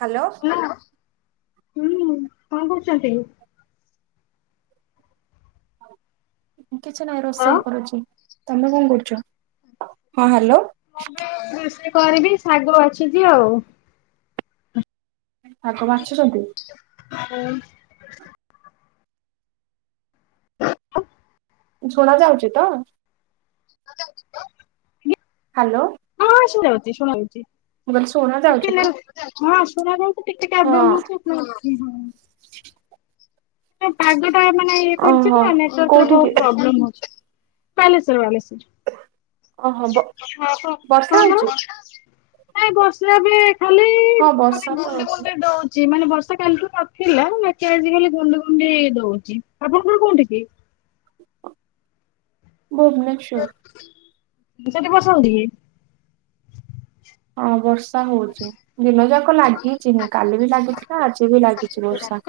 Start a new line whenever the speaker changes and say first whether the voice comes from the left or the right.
right: Hello.
left: ହେଲା ହୁଁ କଣ କରୁଚନ୍ତି?
right: କିଛି ନାହିଁ
left: ହଁ
right: ରୋଷେଇ କରୁଛି ତମେ କଣ କରୁଚ ହଁ ହାଲୋ।
left: ମୁଁ ବି ରୋଷେଇ କରିବି ଶାଗ ବାଛୁଚି ଆଉ।
right: ଶାଗ ବାଛୁଚନ୍ତି।
left: ଆଉ।
right: ଶୁଣା ଯାଉଚି ତ?
left: ଆଉ ଜାଉଚି ତ।
right: ହାଲୋ।
left: ଶୁଣାଯାଉଚି ଶୁଣାଯାଉଚି।
right: ମୁଁ କହିଲି ଶୁଣା
left: ଟିକେ
right: ଯାଉଛି ତ?
left: ନାଗୁ ହଁ ଶୁଣା ଯାଉଚି ଠିକ୍ ଠିକ୍
right: ହଁ
left: ଆବେଲେମେ ହଉଛି ଆଉ। ଘଟିବନି ଏ ପାଗଟା ତା ମାନେ ଇଏ
right: ଓହୋ
left: କରଛିନା ନେଟୱାର୍କ ରେ
right: କୋଉଠିକି
left: ବହୁତ ପ୍ରୋବ୍ଲେମ ହୋଉଛି ବାଲେଶ୍ୱର ବାଲେଶ୍ୱର।
right: ଓହୋ ବ
left: ହଁ ଆପଣ
right: ବର୍ଷା ହଉଛି
left: ପଣଙ୍କର ନାଇଁ ବର୍ଷା ବି ଖାଲି
right: ହଁ
left: ମୁଁ
right: ବର୍ଷା
left: କହିଲି
right: ତ
left: ଗୁଣ୍ଡି
right: ହଉଛି
left: ଗୁଣ୍ଡି ଦୋଉଚି। ଚି ମାନେ ବର୍ଷା କାଲିଠୁ ନଥିଲା ବାକି ଆଜି ଖାଲି ଗୁଣ୍ଡି ଗୁଣ୍ଡି ଦୋଉଚି ଆପଣଙ୍କର ଘର କୋଉଠି କି?
right: ଭୁବନେଶ୍ୱର।
left: ସେଠି ବର୍ଷା ହୋଉଚି କି?
right: ହଁ ବର୍ଷା ହୋଉଚି ଦିନ ଯାକ ଲାଗି ହୋଉଚି ହୁଁ କାଲି ବି ଲାଗୁଥିଲା ଆଜି ବି ଲାଗୁଚି ବର୍ଷା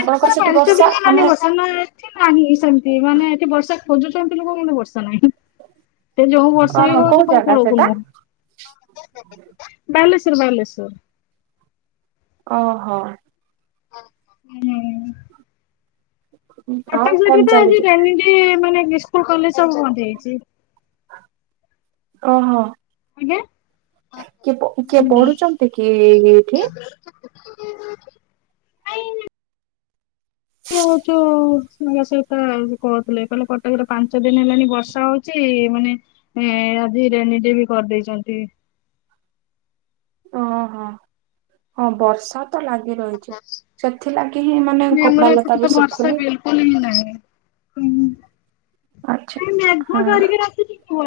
right: ଆପଣଙ୍କର ସେଠି ବର୍ଷା ମାନେ
left: ମାନେ ଏଠି ନାହିଁ ସେମିତି ମାନେ ଏଠି ବର୍ଷା ଖୋଜୁଚନ୍ତି ଲୋକ କିନ୍ତୁ ବର୍ଷା ନାହିଁ। ସେ ଯୋଉ ବର୍ଷା ବି
right: ଓହୋ
left: ହୋଉଛି କୋଉ
right: ଜାଗା
left: କୂଳକୁ
right: ସେଟା
left: ନୁହଁ। ବାଲେଶ୍ଵର ବାଲେଶ୍ଵର।
right: ଓହୋ।
left: ହୁଁ।
right: ଆଉ
left: କଟକ ସାଇଟ୍
right: କଣ
left: ରେ ତ ଆଜି
right: ଚାଲିଛି
left: ଟ୍ରେନିଗ୍ ମାନେ ସ୍କୁଲ କଲେଜ୍ ସବୁ ବନ୍ଦ ହେଇଚି।
right: ଓହୋ
left: ଆଜ୍ଞା
right: କିଏ କିଏ ପଢୁଚନ୍ତି କି ଏ ଏଇଠି?
left: ଇଏ ହୋଉଚୁ ସେ ପା କହୁଥିଲେ କହିଲେ କଟକରେ ପାଞ୍ଚ ଦିନ ହେଲାଣିି ବର୍ଷା ହୋଉ ଚି ମାନେ ଆଜି ରେନିଡେ ବି କରିଦେଇଚନ୍ତି।
right: ଓହୋ ହଁ ବର୍ଷା ତ ଲାଗି ରହିଚି। ସେଥିଲାଗି ହିଁ ମାନେ କପଡା ଲତା ବି ଶୁଖୁନି।
left: ଶୁଖୁହିଁ ନାହିଁ ହୁଁ।
right: ଆଚ୍ଛା
left: ଏ ମେଘୁଆ
right: ହଁ।
left: ଧରିକି ରଖିଚି ସୁ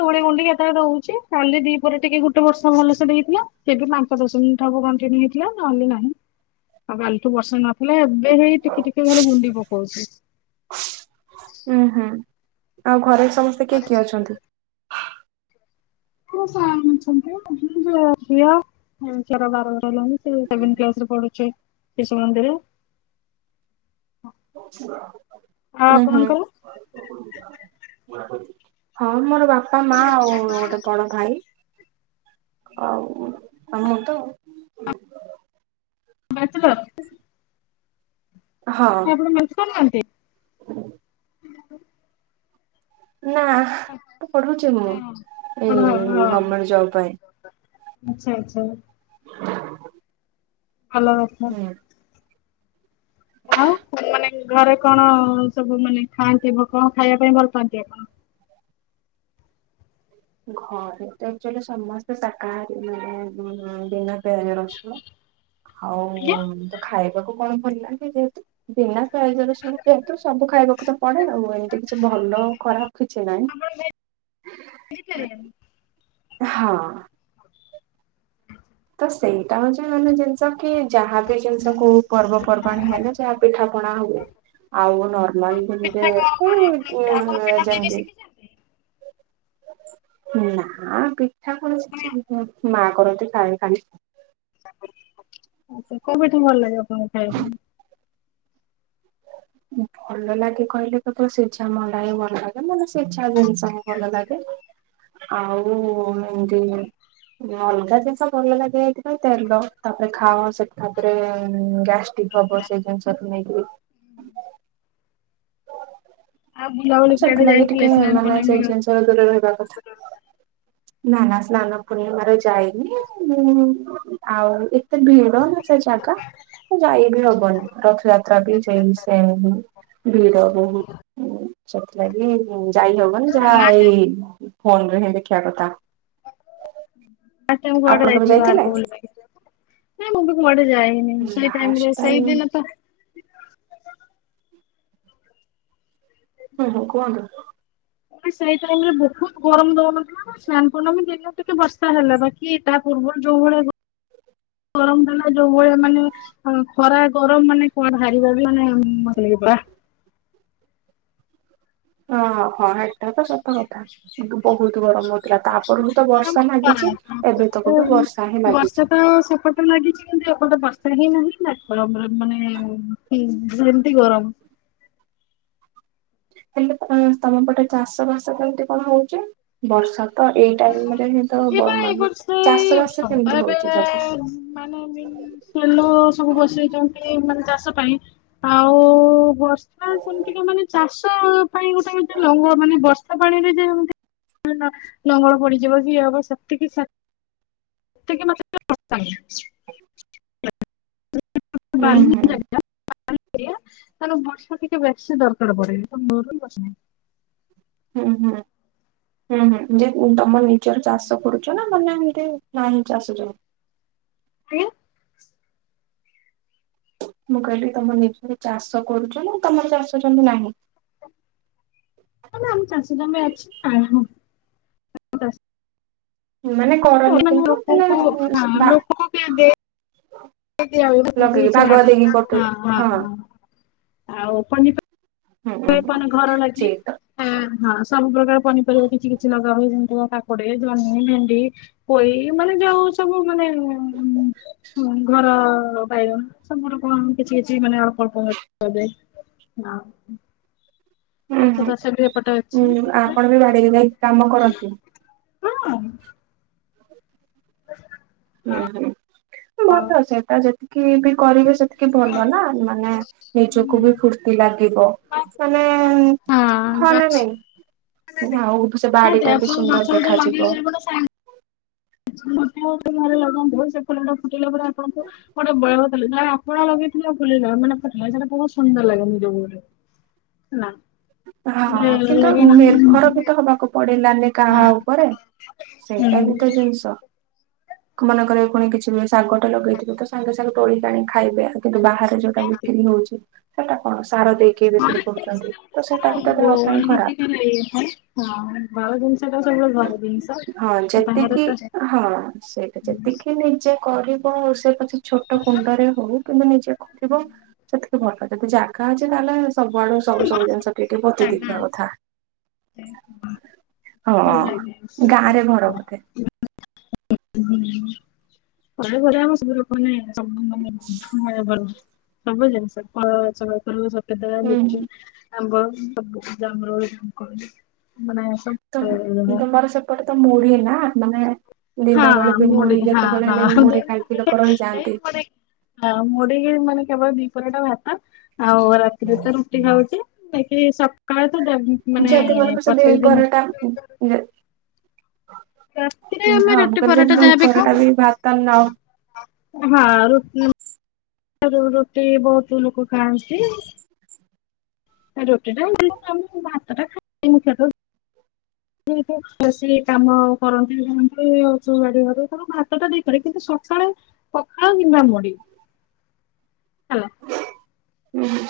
left: ଧୂଳି ଗୁଣ୍ଡି କେତେବେଳେ ଦଉଚି କାଲି ଦିଇପରେ ଟିକେ ଗୋଟେ ବର୍ଷା ଭଲସେ ଦେଇଥିଲା ଏବେ ପା ପାଞ୍ଚ ଦଶ ମିନିଟ୍ ହବ କଣ୍ଟିନିଉ ହୋଇଥିଲା ନହେଲେ ନାହିଁ ଆଉ କାଲିଠୁ ବର୍ଷା ନ ଥିଲା ଏବେ ହେଇ ଟିକେ ଟିକେ ଖାଲି ଗୁଣ୍ଡି ପକୋଉଚି।
right: ଉଁ ହୁଁ ଆଉ ଘରେ ସମସ୍ତେ କିଏ କିଏ ଅଛନ୍ତି?
left: ମୋ ସ୍ବାମୀ ଅଛନ୍ତି ମୋ ଝିଅ ମୋ ଝିଅର ବାର ବର୍ଷ ହେଲାଣି ସେ ସେଭେନ୍ କ୍ଲାସରେ ପଢୁଛି ଶିଶୁମନ୍ଦିରରେ।
right: ଉଁ
left: ଆଉ
right: ହୁଁ।
left: ଆପଣଙ୍କର
right: ହଁ ମୋର ବାପା ମା ଆଉ ଗୋଟେ ବଡ ଭାଇ। ଆଉ ମୁଁ ତ।
left: ବ୍ୟାଚଲର୍?
right: ହଁ।
left: ମ୍ୟାରେଜ୍ କରିନାହାନ୍ତି?
right: ହୁଁ [inaudible] ନା ପଢୁଚି ମୁଁ ଏଇ
left: ହଁ ହଁ
right: ଗଭର୍ମେଣ୍ଟ ଜବ ପାଇଁ।
left: ଆଚ୍ଛା ଆଚ୍ଛା। ଭଲ କଥା।
right: ହୁଁ।
left: ଆଉ ମାନେ ଘରେ କଣ ସବୁ ମାନେ ଖାଆନ୍ତି କଣ ଖାଇବା ପାଇଁ ଭଲ ପାଆନ୍ତି ଆପଣ?
right: ଘରେ ଆକ୍ଚୁଆଲି ସମସ୍ତେ ଶକାହାରୀ। ମାନେ ବିନା ପିଆଜ ରସୁଣ। ଆଉ
left: ଆଜ୍ଞା
right: ତ ଖାଇବାକୁ କଣ ଭଲଲାଗେ ଯେହେତୁ ବିନା ପିଆଜ ରଶୁଣରେ ଯେହେତୁ ସବୁ ଖାଇବାକୁ ତ ପଡେ। ଆଉ ଏମିତି କିଛି ଭଲ ଖରାପ କିଛି ନାହିଁ।
left: [unintelligible]
right: ହଁ। ତ ସେଇଟା ହଉଛି ମାନେ ଜିନିଷ କି ଯାହାବି ଜିନିଷ କୁ ପର୍ବ ପର୍ବାଣି ହେଲେ ଯାହା ପିଠାପଣା ହୁଏ। ଆଉ ନର୍ମାଲି ଯେମତି
left: ପିଠା କଣ କଣ ଆପଣ ଆପଣ
right: ଯେ
left: ପିଠା ତିଆରି
right: ଯେମତି
left: ଶିଖିଛନ୍ତି?
right: ନା ପି ପିଠା ପୁଣି
left: ମାନେ
right: ଶିଖିନି ମା କରନ୍ତି ପାଣି ପାଣି।
left: ଆଛା। କୋଉ ପିଠା ଭଲ ଲାଗେ ଆପଣଙ୍କୁ ଖାଇବା ପାଇଁ?
right: ଭଲ ଲାଗେ କହିଲେ ତ ସିଝା ମଣ୍ଡା ହିଁ ଭଲ ଲାଗେ। ମାନେ ସିଝା ଜିନିଷ ହିଁ ଭଲ ଲାଗେ। ଆଉ ମୁଁ ଯେ ଅଲଗା ଜିନିଷ ଭଲ ଲାଗେ। ଏଇଥିପାଇଁ ତେଲ ତାପରେ ଖାଅ। ସେଠି ତାପରେ ଗ୍ୟାଷ୍ଟିକ ହବ ସେ ଜିନିଷକୁ ନେଇକିରି।
left: ଆଉ ବୁଲାବୁଲି କୁଆଡେ
right: ସେଥିଲାଗି
left: ଯାଇଥିଲେ
right: ଟିକେ
left: ସ୍ନାନ
right: ମାନେ
left: ପୂର୍ଣ୍ଣମୀ
right: ସେଇ
left: ର?
right: ଜିନିଷ ରେ ଦୂର ରହିବା କଥା। ନା ନା ସ୍ନାନ ପୂର୍ଣ୍ଣିମ ର ଯାଇନି। ଆଉ ଏତେ ଭିଡ଼ ନା ସେ ଜାଗା। ଯାଇ ବିି ହବନି। ରଥଯାତ୍ରା ବି ଯାଇ ସେମ ଭିଡ ବହୁତ। ସେଥିଲାଗି ଯାଇହବନି ଯାହା ଏଇ ଫୋନରେ ହିଁ ଦେଖିବା କଥା।
left: [unintelligible] ମୁଁ
right: ଆପଣ
left: କୁଆଡେ
right: କେବେ
left: ଯାଇନଥିଲି
right: ଯାଇଥିଲେ?
left: ବାହାରକୁ ବଲିବା ପାଇଁ ନାଁ ମୁଁ ବି କୁଆଡେ ଯାଇନି। ସେଇ ଟାଇମ
right: ଲାଷ୍ଟ
left: ରେ
right: ଟାଇମ୍
left: ସେଇଦିନ ତ
right: ହୁଁ ହୁଁ କୁହନ୍ତୁ।
left: ସେଇ ଟାଇମରେ ବହୁତ ଗରମ ଦଉନଥିଲା। ସ୍ନାନ ପୂଣ୍ଣମୀ ଦିନ ଟିକେ ବର୍ଷା ହେଲା। ବାକି ତା ପୂର୍ବରୁ ଯୋଉ ଭଳି ଗରମ ଦେଲା। ଯୋଉ ଭଳିଆ ମାନେ ହଁ ଖରା ଗରମ ମାନେ କଣ ହାରିବା ବି ମାନେ ମଲେ ପୁରା ବାଃ
right: ହଁ ହଁ ହଁ
left: [unintelligible]
right: ଏଟା ତ ସତ କଥା। କିନ୍ତୁ ବହୁତ ଗରମ ହଉଥିଲା ତାପରଠୁ ତ ବର୍ଷା ଲାଗିଛି ଏବେ ତକ ବି ବର୍ଷା ହିଁ ଲାଗିଛି।
left: ବର୍ଷା ତ ସେପେଟ ଲାଗିଛି କି ଏପଟେ ବର୍ଷା ହିଁ ନାହିଁ। ନା ଗରମରେ ମାନେ ସେମତି ଗରମ
right: ହେଲେ ତମ ପଟେ ଚାଷ ବାସ କେମତି କଣ ହଉଛି? ବର୍ଷା ତ ଏଇ ଟାଇମ ରେ ହଁ ତ
left: ଏଇବା ଏ
right: ମାନେ
left: ବର୍ଷ ଏଇ
right: ଚାଷ ବାସ
left: ସବୁ ତ
right: କେମିତି
left: ଏବେ
right: ହଉଛି ସପଟେ।
left: ମାନେ ତେଲ ସବୁ ବସେଇଛନ୍ତି। ମାନେ ଚାଷ ପାଇଁ। ଆଉ ବର୍ଷା ନା ସେମିତିକା ମାନେ ଚାଷ ପାଇଁ ଗୋଟେ ଲଙ୍ଗଳ। ମାନେ ବର୍ଷା ପାଣିରେ ଯେମତି ଲଙ୍ଗଳ ପଡିଯିବ କି ଇଏ ହବ ସେଫ୍ଟି କି [unintelligible]
right: [unintelligible]
left: [unintelligible] ତାହେଲେ
right: ହୁଁ ହୁଁ
left: ବର୍ଷା ଦିନ ବେଶି ଟିକେ ଦରକାର ପଡେ।
right: ହୁଁ- ହୁଁ- ହୁଁ-ହୁଁ। ଯେ ତମର ନିଜର ଚାଷ କରୁଛ। ନା ମାନେ ଏମତି ନାଇଁ ଚାଷ କରୁଛୁ।
left: ଆଜ୍ଞା
right: ମୁଁ କହିଲି ତମର ନିଜ ଚାଷ କରୁଛ। ନା ତମର ଚାଷ ଜମି ନାହିଁ।
left: ଆମ ଚାଷ ଜମି ଅଛି। ଆ
right: ମାନେ କରନି କିନ୍ତୁ ମାନେ ଭା
left: [unintelligible] ହଁ
right: ଲଗେଇକି ଭାଗୁଆ ଦେଇକି
left: ହଁ
right: କରୁଛନ୍ତି
left: ହଁ ଆଉ ପନିପରିବା
right: ହୁଁ ହୁଁ ହୁଁ
left: [unintelligible] ଘର ଲାଗି
right: ସେଇ ତ
left: ହଁ, ହଁ ସବୁ ପ୍ରକାର ପନିପରିବା କିଛି କିଛି ଲଗା ହୁଏ। ଯେମିତି-କାକୁଡି, ଜହ୍ନି, ଭେଣ୍ଡି। ପୋଇ ମାନେ ଯୋଉ ସବୁ ମାନେ ଘର ପାଇ ସମର କଣ କିଛି କିଛି ମାନେ ଅଳ୍ପ ଅଳ୍ପ
right: ହୁଁ
left: ମାଛ
right: ହୁଁ
left: ଚାଷ ବି ଏପଟ ଅଛି
right: ହୁଁ ଆପଣ ବି ବାଡିରେ ଯାଇ କାମ କରନ୍ତି।
left: ହଁ।
right: ହୁଁ ହୁଁ ଭଲ ସେଟା ଯେତିକି ବି କରିବେ ସେତିକି ଭଲ ନା। ନା ନିଜକୁ ବି ଫୁର୍ତ୍ତି ଲାଗିବ ମାନେ ହଁ ନାଇଁ ନାଇଁ ଆ ସେ ବାଡି ଟା ବି ସୁନ୍ଦର ଦେଖାଯିବ।
left: ମୁ ତ ସାଙ୍ଗ ଘରେ ଲଗନ୍ତୁ ସେ ଫୁଲ ଟା ଫୁଟିଲା ପରେ ଆପଣଙ୍କୁ ଗୋଟେ ବୟଥିଲା ଯାହା ଆପଣା ଲଗେଇଥିଲା ବୁଲିବା [unintelligible] ବୋହୁତ ସୁନ୍ଦର ଲାଗେ ନିଜ ଗୋଟେ ନା।
right: ହଁ କିନ୍ତୁ ନିର୍ଭର
left: ହଁ ଘର
right: ବି ତ ହବାକୁ ପଡିଲାନି କାହା ଉପରେ। ସେଇଟା ବି ତ ଜିନିଷ, ମାନଙ୍କରେ ପୁଣି କିଛି ବ୍ୟ ଶାଗଟା ଲଗେଇଥିବେ ତ ସାଙ୍ଗେ ସାଙ୍ଗେ ତୋଳିକି ଆଣି ଖାଇବେ, ଆଉ କିନ୍ତୁ ବାହାରେ ଯୋଉଟା ବିକ୍ରି ହୋଉଚି ସେଟା କଣ ସାର ଦେଇକି ବିକ୍ରି କରୁଚନ୍ତି।
left: ହଁ [unintelligible] ଥାଏ ହଁ ଘର ଜିନିଷ ଟା ସବୁବେଳେ ଭଲ ଜିନିଷ।
right: ହଁ
left: ବାହାର
right: ଯେତିକି
left: ତ
right: ହଁ ସେଇଟା ଯେତିକି ନିଜେ କରିବ ସେ ପଛ ଛୋଟ କୁଣ୍ଡରେ ହୋଉ କିନ୍ତୁ ନିଜେ କରିବ ସେତିକି ଭଲ। ଯଦି ଜାଗା ଅଛି ତାହେଲେ ସବୁଆଡୁ ସବୁ ସବୁ ଜିନିଷ ପିଠି ପତେଇ ଦେଇଥିବା କଥା। ହଁ ଗାଁ ରେ ଘର ବୋଧେ?
left: [unintelligible] ସବୁ ଲୋକ ମାନେ ସବୁ ଲୋକ ନା ହଁ ଭଲ ସବୁ ଜିନିଷ କଳ [unintelligible]
right: ହୁଁ
left: ଲୁଚି ଆମ୍ବ ସବୁ ଜମର [unintelligible]
right: ତକୁ ତମର ସେପଟେ ତ ମୁଢି ନା? ମାନେ
left: ହଁ
right: ଦିନ ବେଳେ ବି ମୁଢି
left: ହଁ
right: ଯେତେବେଳେ ହେଲେ ବି
left: ହଁ
right: ମୁଢି ଖାଇକି ଲୋକ ରହିଯାଆନ୍ତି।
left: ହ ମୁଡିକି ମାନେ କେବଳ ଦିପହର ଟା ଭାତ ଆଉ ରାତିରେ ତ ରୁଟି ଖାଉଚି। କେ ସକାଳେ ତ [unintelligible]
right: ଯେତେ [unintelligible] ଏଇ
left: ପ୍ରତ୍ୟେକ ଦିନ
right: ପହରଟା।
left: ରାତିରେ ଆମେ
right: ହଁ ମୁଁ
left: ରୁଟି
right: କହିଲି
left: ପରଟା
right: ଯଦି
left: ଯାହାବି ଖାଉ
right: ପରଟା ବି ଭାତ ନ [unintelligible]
left: ହଁ ର ରୁଟି ରୁଟି ବୋହୁତ ଲୋକ ଖାଆନ୍ତି। ରୁଟି ଟା ଆ ଭାତ ଟା ଖାଇ [unintelligible] ମୁଖ୍ୟତ। ସେ ସେ କାମ କରନ୍ତି ଯାନ୍ତି [unintelligible] ଗାଡି ଘରେ ତାଙ୍କୁ ଭାତ ଟା ଦେଇପାରେ କିନ୍ତୁ ସକାଳେ ପଖଳ କିମ୍ବା ମୁଢ଼ି ହେଲା।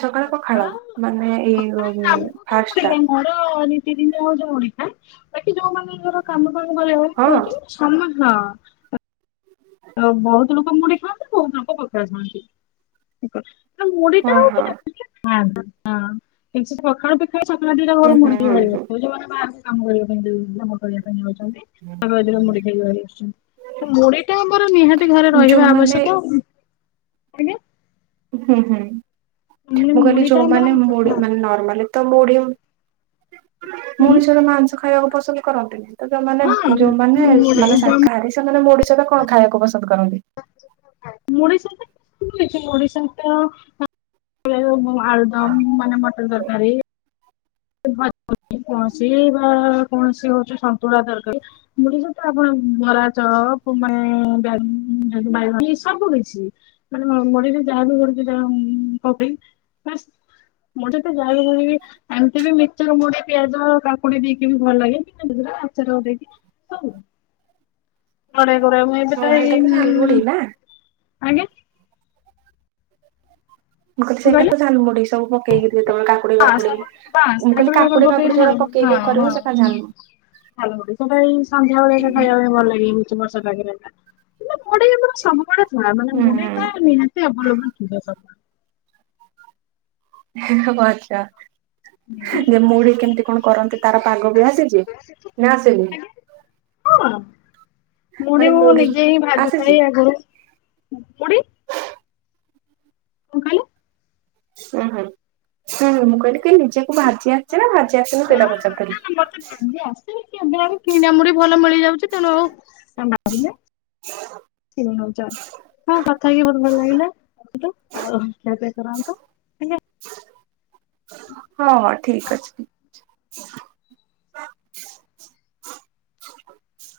right: ସକାଳ ପଖାଳ ମାନେ ଏଇ
left: ପଖାଳ ଆମକୁ
right: ଫାଷ୍ଟ ଟା।
left: ତ ନୀତିଦିନ ଆଉ ଯାଉନି ଆ ବାକି ଯୋଉ ମାନଙ୍କର କାମ ଫାମ [unintelligible] କଣ
right: ହଁ
left: ହୋଉଚି ସମ ହଁ। ଆ ବୋହୁତ ଲୋକ ମୁଡି ଖାଆନ୍ତି ବୋହୁତ ଲୋକ ପଖାଳ ଖାଆନ୍ତି ଠ କ ମୁଡିଟା
right: ହଁ ହଁ
left: [unintelligible] ଖାଆନ୍ତି [unintelligible] ପଖାଳ ସକାଳେ ଦିଟା
right: ହୁଁ
left: ଘରୁ
right: ହୁଁ
left: ମୁଢିକି
right: ହୁଁ ହୁଁ
left: [unintelligible] ଯୋଉମାନେ ବାହାରେ କାମ କରିବା ପାଇଁ କାମ କରିବା ପାଇଁ ଯାଉ ତାରେ ମୁଢ଼ି ଖାଇ ଆସୁଛନ୍ତି ତ ମୁଢି ମୋର ନିହାତି ଘରେ ରହିବା
right: ଯୋଉମାନେ
left: ଆବଶ୍ୟକ ଆଜ୍ଞା।
right: ହୁଁ ହୁଁ
left: ମାନେ
right: ମୁଁ କହିଲି
left: ମୁଢି ଟା ଆମର
right: ଯୋଉମାନେ ମୁଡ ମାନେ ନର୍ମାଲ ତ ମୁ଼ଢି
left: ହୁଁ
right: ମଣିଷ ମାନେ ମାଂସ ଖାଇବାକୁ ପସନ୍ଦ କରନ୍ତିୁନି ତ ଯୋଉମାନେ
left: ହଁ
right: ଯୋଉମାନେ ମାନେ
left: ମୁଢି
right: ଶାକାହାରୀ ସେମାନେ ମୁଢ଼ି ସହିତ କଣ ଖାଇବାକୁ ପସନ୍ଦ କରନ୍ତି?
left: ମୁଢ଼ି ସହିତ [unintelligible] ମୁଢି ସହିତ ଆଳୁଦମ୍ ମାନେ ମଟର ତରକାରୀ ଭଜ କୌଣସି ବା କୌଣସି ହଉଛି ସନ୍ତୁଳା ତରକାରୀ ମୁଡି ସହିତ ଆପଣ ବରା ଚପ ମାନେ [unintelligible] ସବୁ କିଛି। ମାନେ ମୁଢ଼ି ରେ ଯାହା ବି ଗୋଟେ ଦିଟା ପକେଇ [unintelligible] [unintelligible] ସେ ବି ମିଚର୍ ମୁଡି ପିଆଜ କାକୁଡି ଦେଇକି ବି ଭଲ ଲାଗେ ଆଚାର ଦେଇକି
right: ହଁ ହେଇଟା ତ ଝାଲମୁଢି ନା
left: [unintelligible] ଆଜ୍ଞା
right: ମୁଁ କହିଲି
left: କଣ କହିଲେ
right: ସେଇଟା ଝାଲ ମୁଢି ସବୁ ପକେଇକି ଯେତେବେଳେ କା କାକୁଡି
left: ବାସ୍
right: ବାକୁଡି
left: ବାସ୍
right: ମୁଁ କହିଲି କାକୁଡି
left: ପକେଇ
right: ଫାକୁଡି
left: ଝାଲ
right: ଯୋଉଟା ପକେଇକି କରିବ ସେଇଟା
left: ଭଲ ହୁ ସେଟା ଏଇ ସନ୍ଧ୍ୟାବେଳେ ଖାଇବା ପାଇଁ ଭଲ ଲାଗେ ବର୍ଷ ପାଗରେ। ମୁଢ଼ି ଆମର ସବୁବେଳେ ଥୁଆ ମାନେ
right: ହୁଁ
left: ମୁଢ଼ି ଟା ନିହାତି ଆଭଲେବୁଲ୍ ଥିବ ସବୁେବେଳେ।
right: [unintelligible]
left: ସବୁବେଳେ।
right: ଯେ ମୁଢି କେମିତି କଣ କରନ୍ତି ତାର ପାଗ ବି ଆସିଛି ନା ଆସିନି? ହଁ
left: ମୁଢ଼ି ମୁଁ ନିଜେ ହିଁ
right: ଆସିଛି?
left: ଭାଜୁଥାଏ ଆ [unintelligible] ମୁଢ଼ି [unintelligible]
right: ହୁଁ ହୁଁ ହୁଁଁ ମୁଁ କହିଲି କି ନିଜେକୁ ଭାଜି ଆସିଛି ନା ଭାଜି ଆସିିନି ସେଟା ପଚାରୁଥିଲି।
left: ମତେ ଭାଜି ଆସେ। କିଣା ମୁଢ଼ି ଭଲ ମିଳିଯାଉଛି ତେଣୁ ଆଉ [unintelligible] ହଁ କଥା ହେଇକି ବହୁତ ଭଲ ଲାଗିଲା ରଖନ୍ତୁ [unintelligible]
right: ହଁ ହଁ ଠିକ ଅଛି। [unintelligible]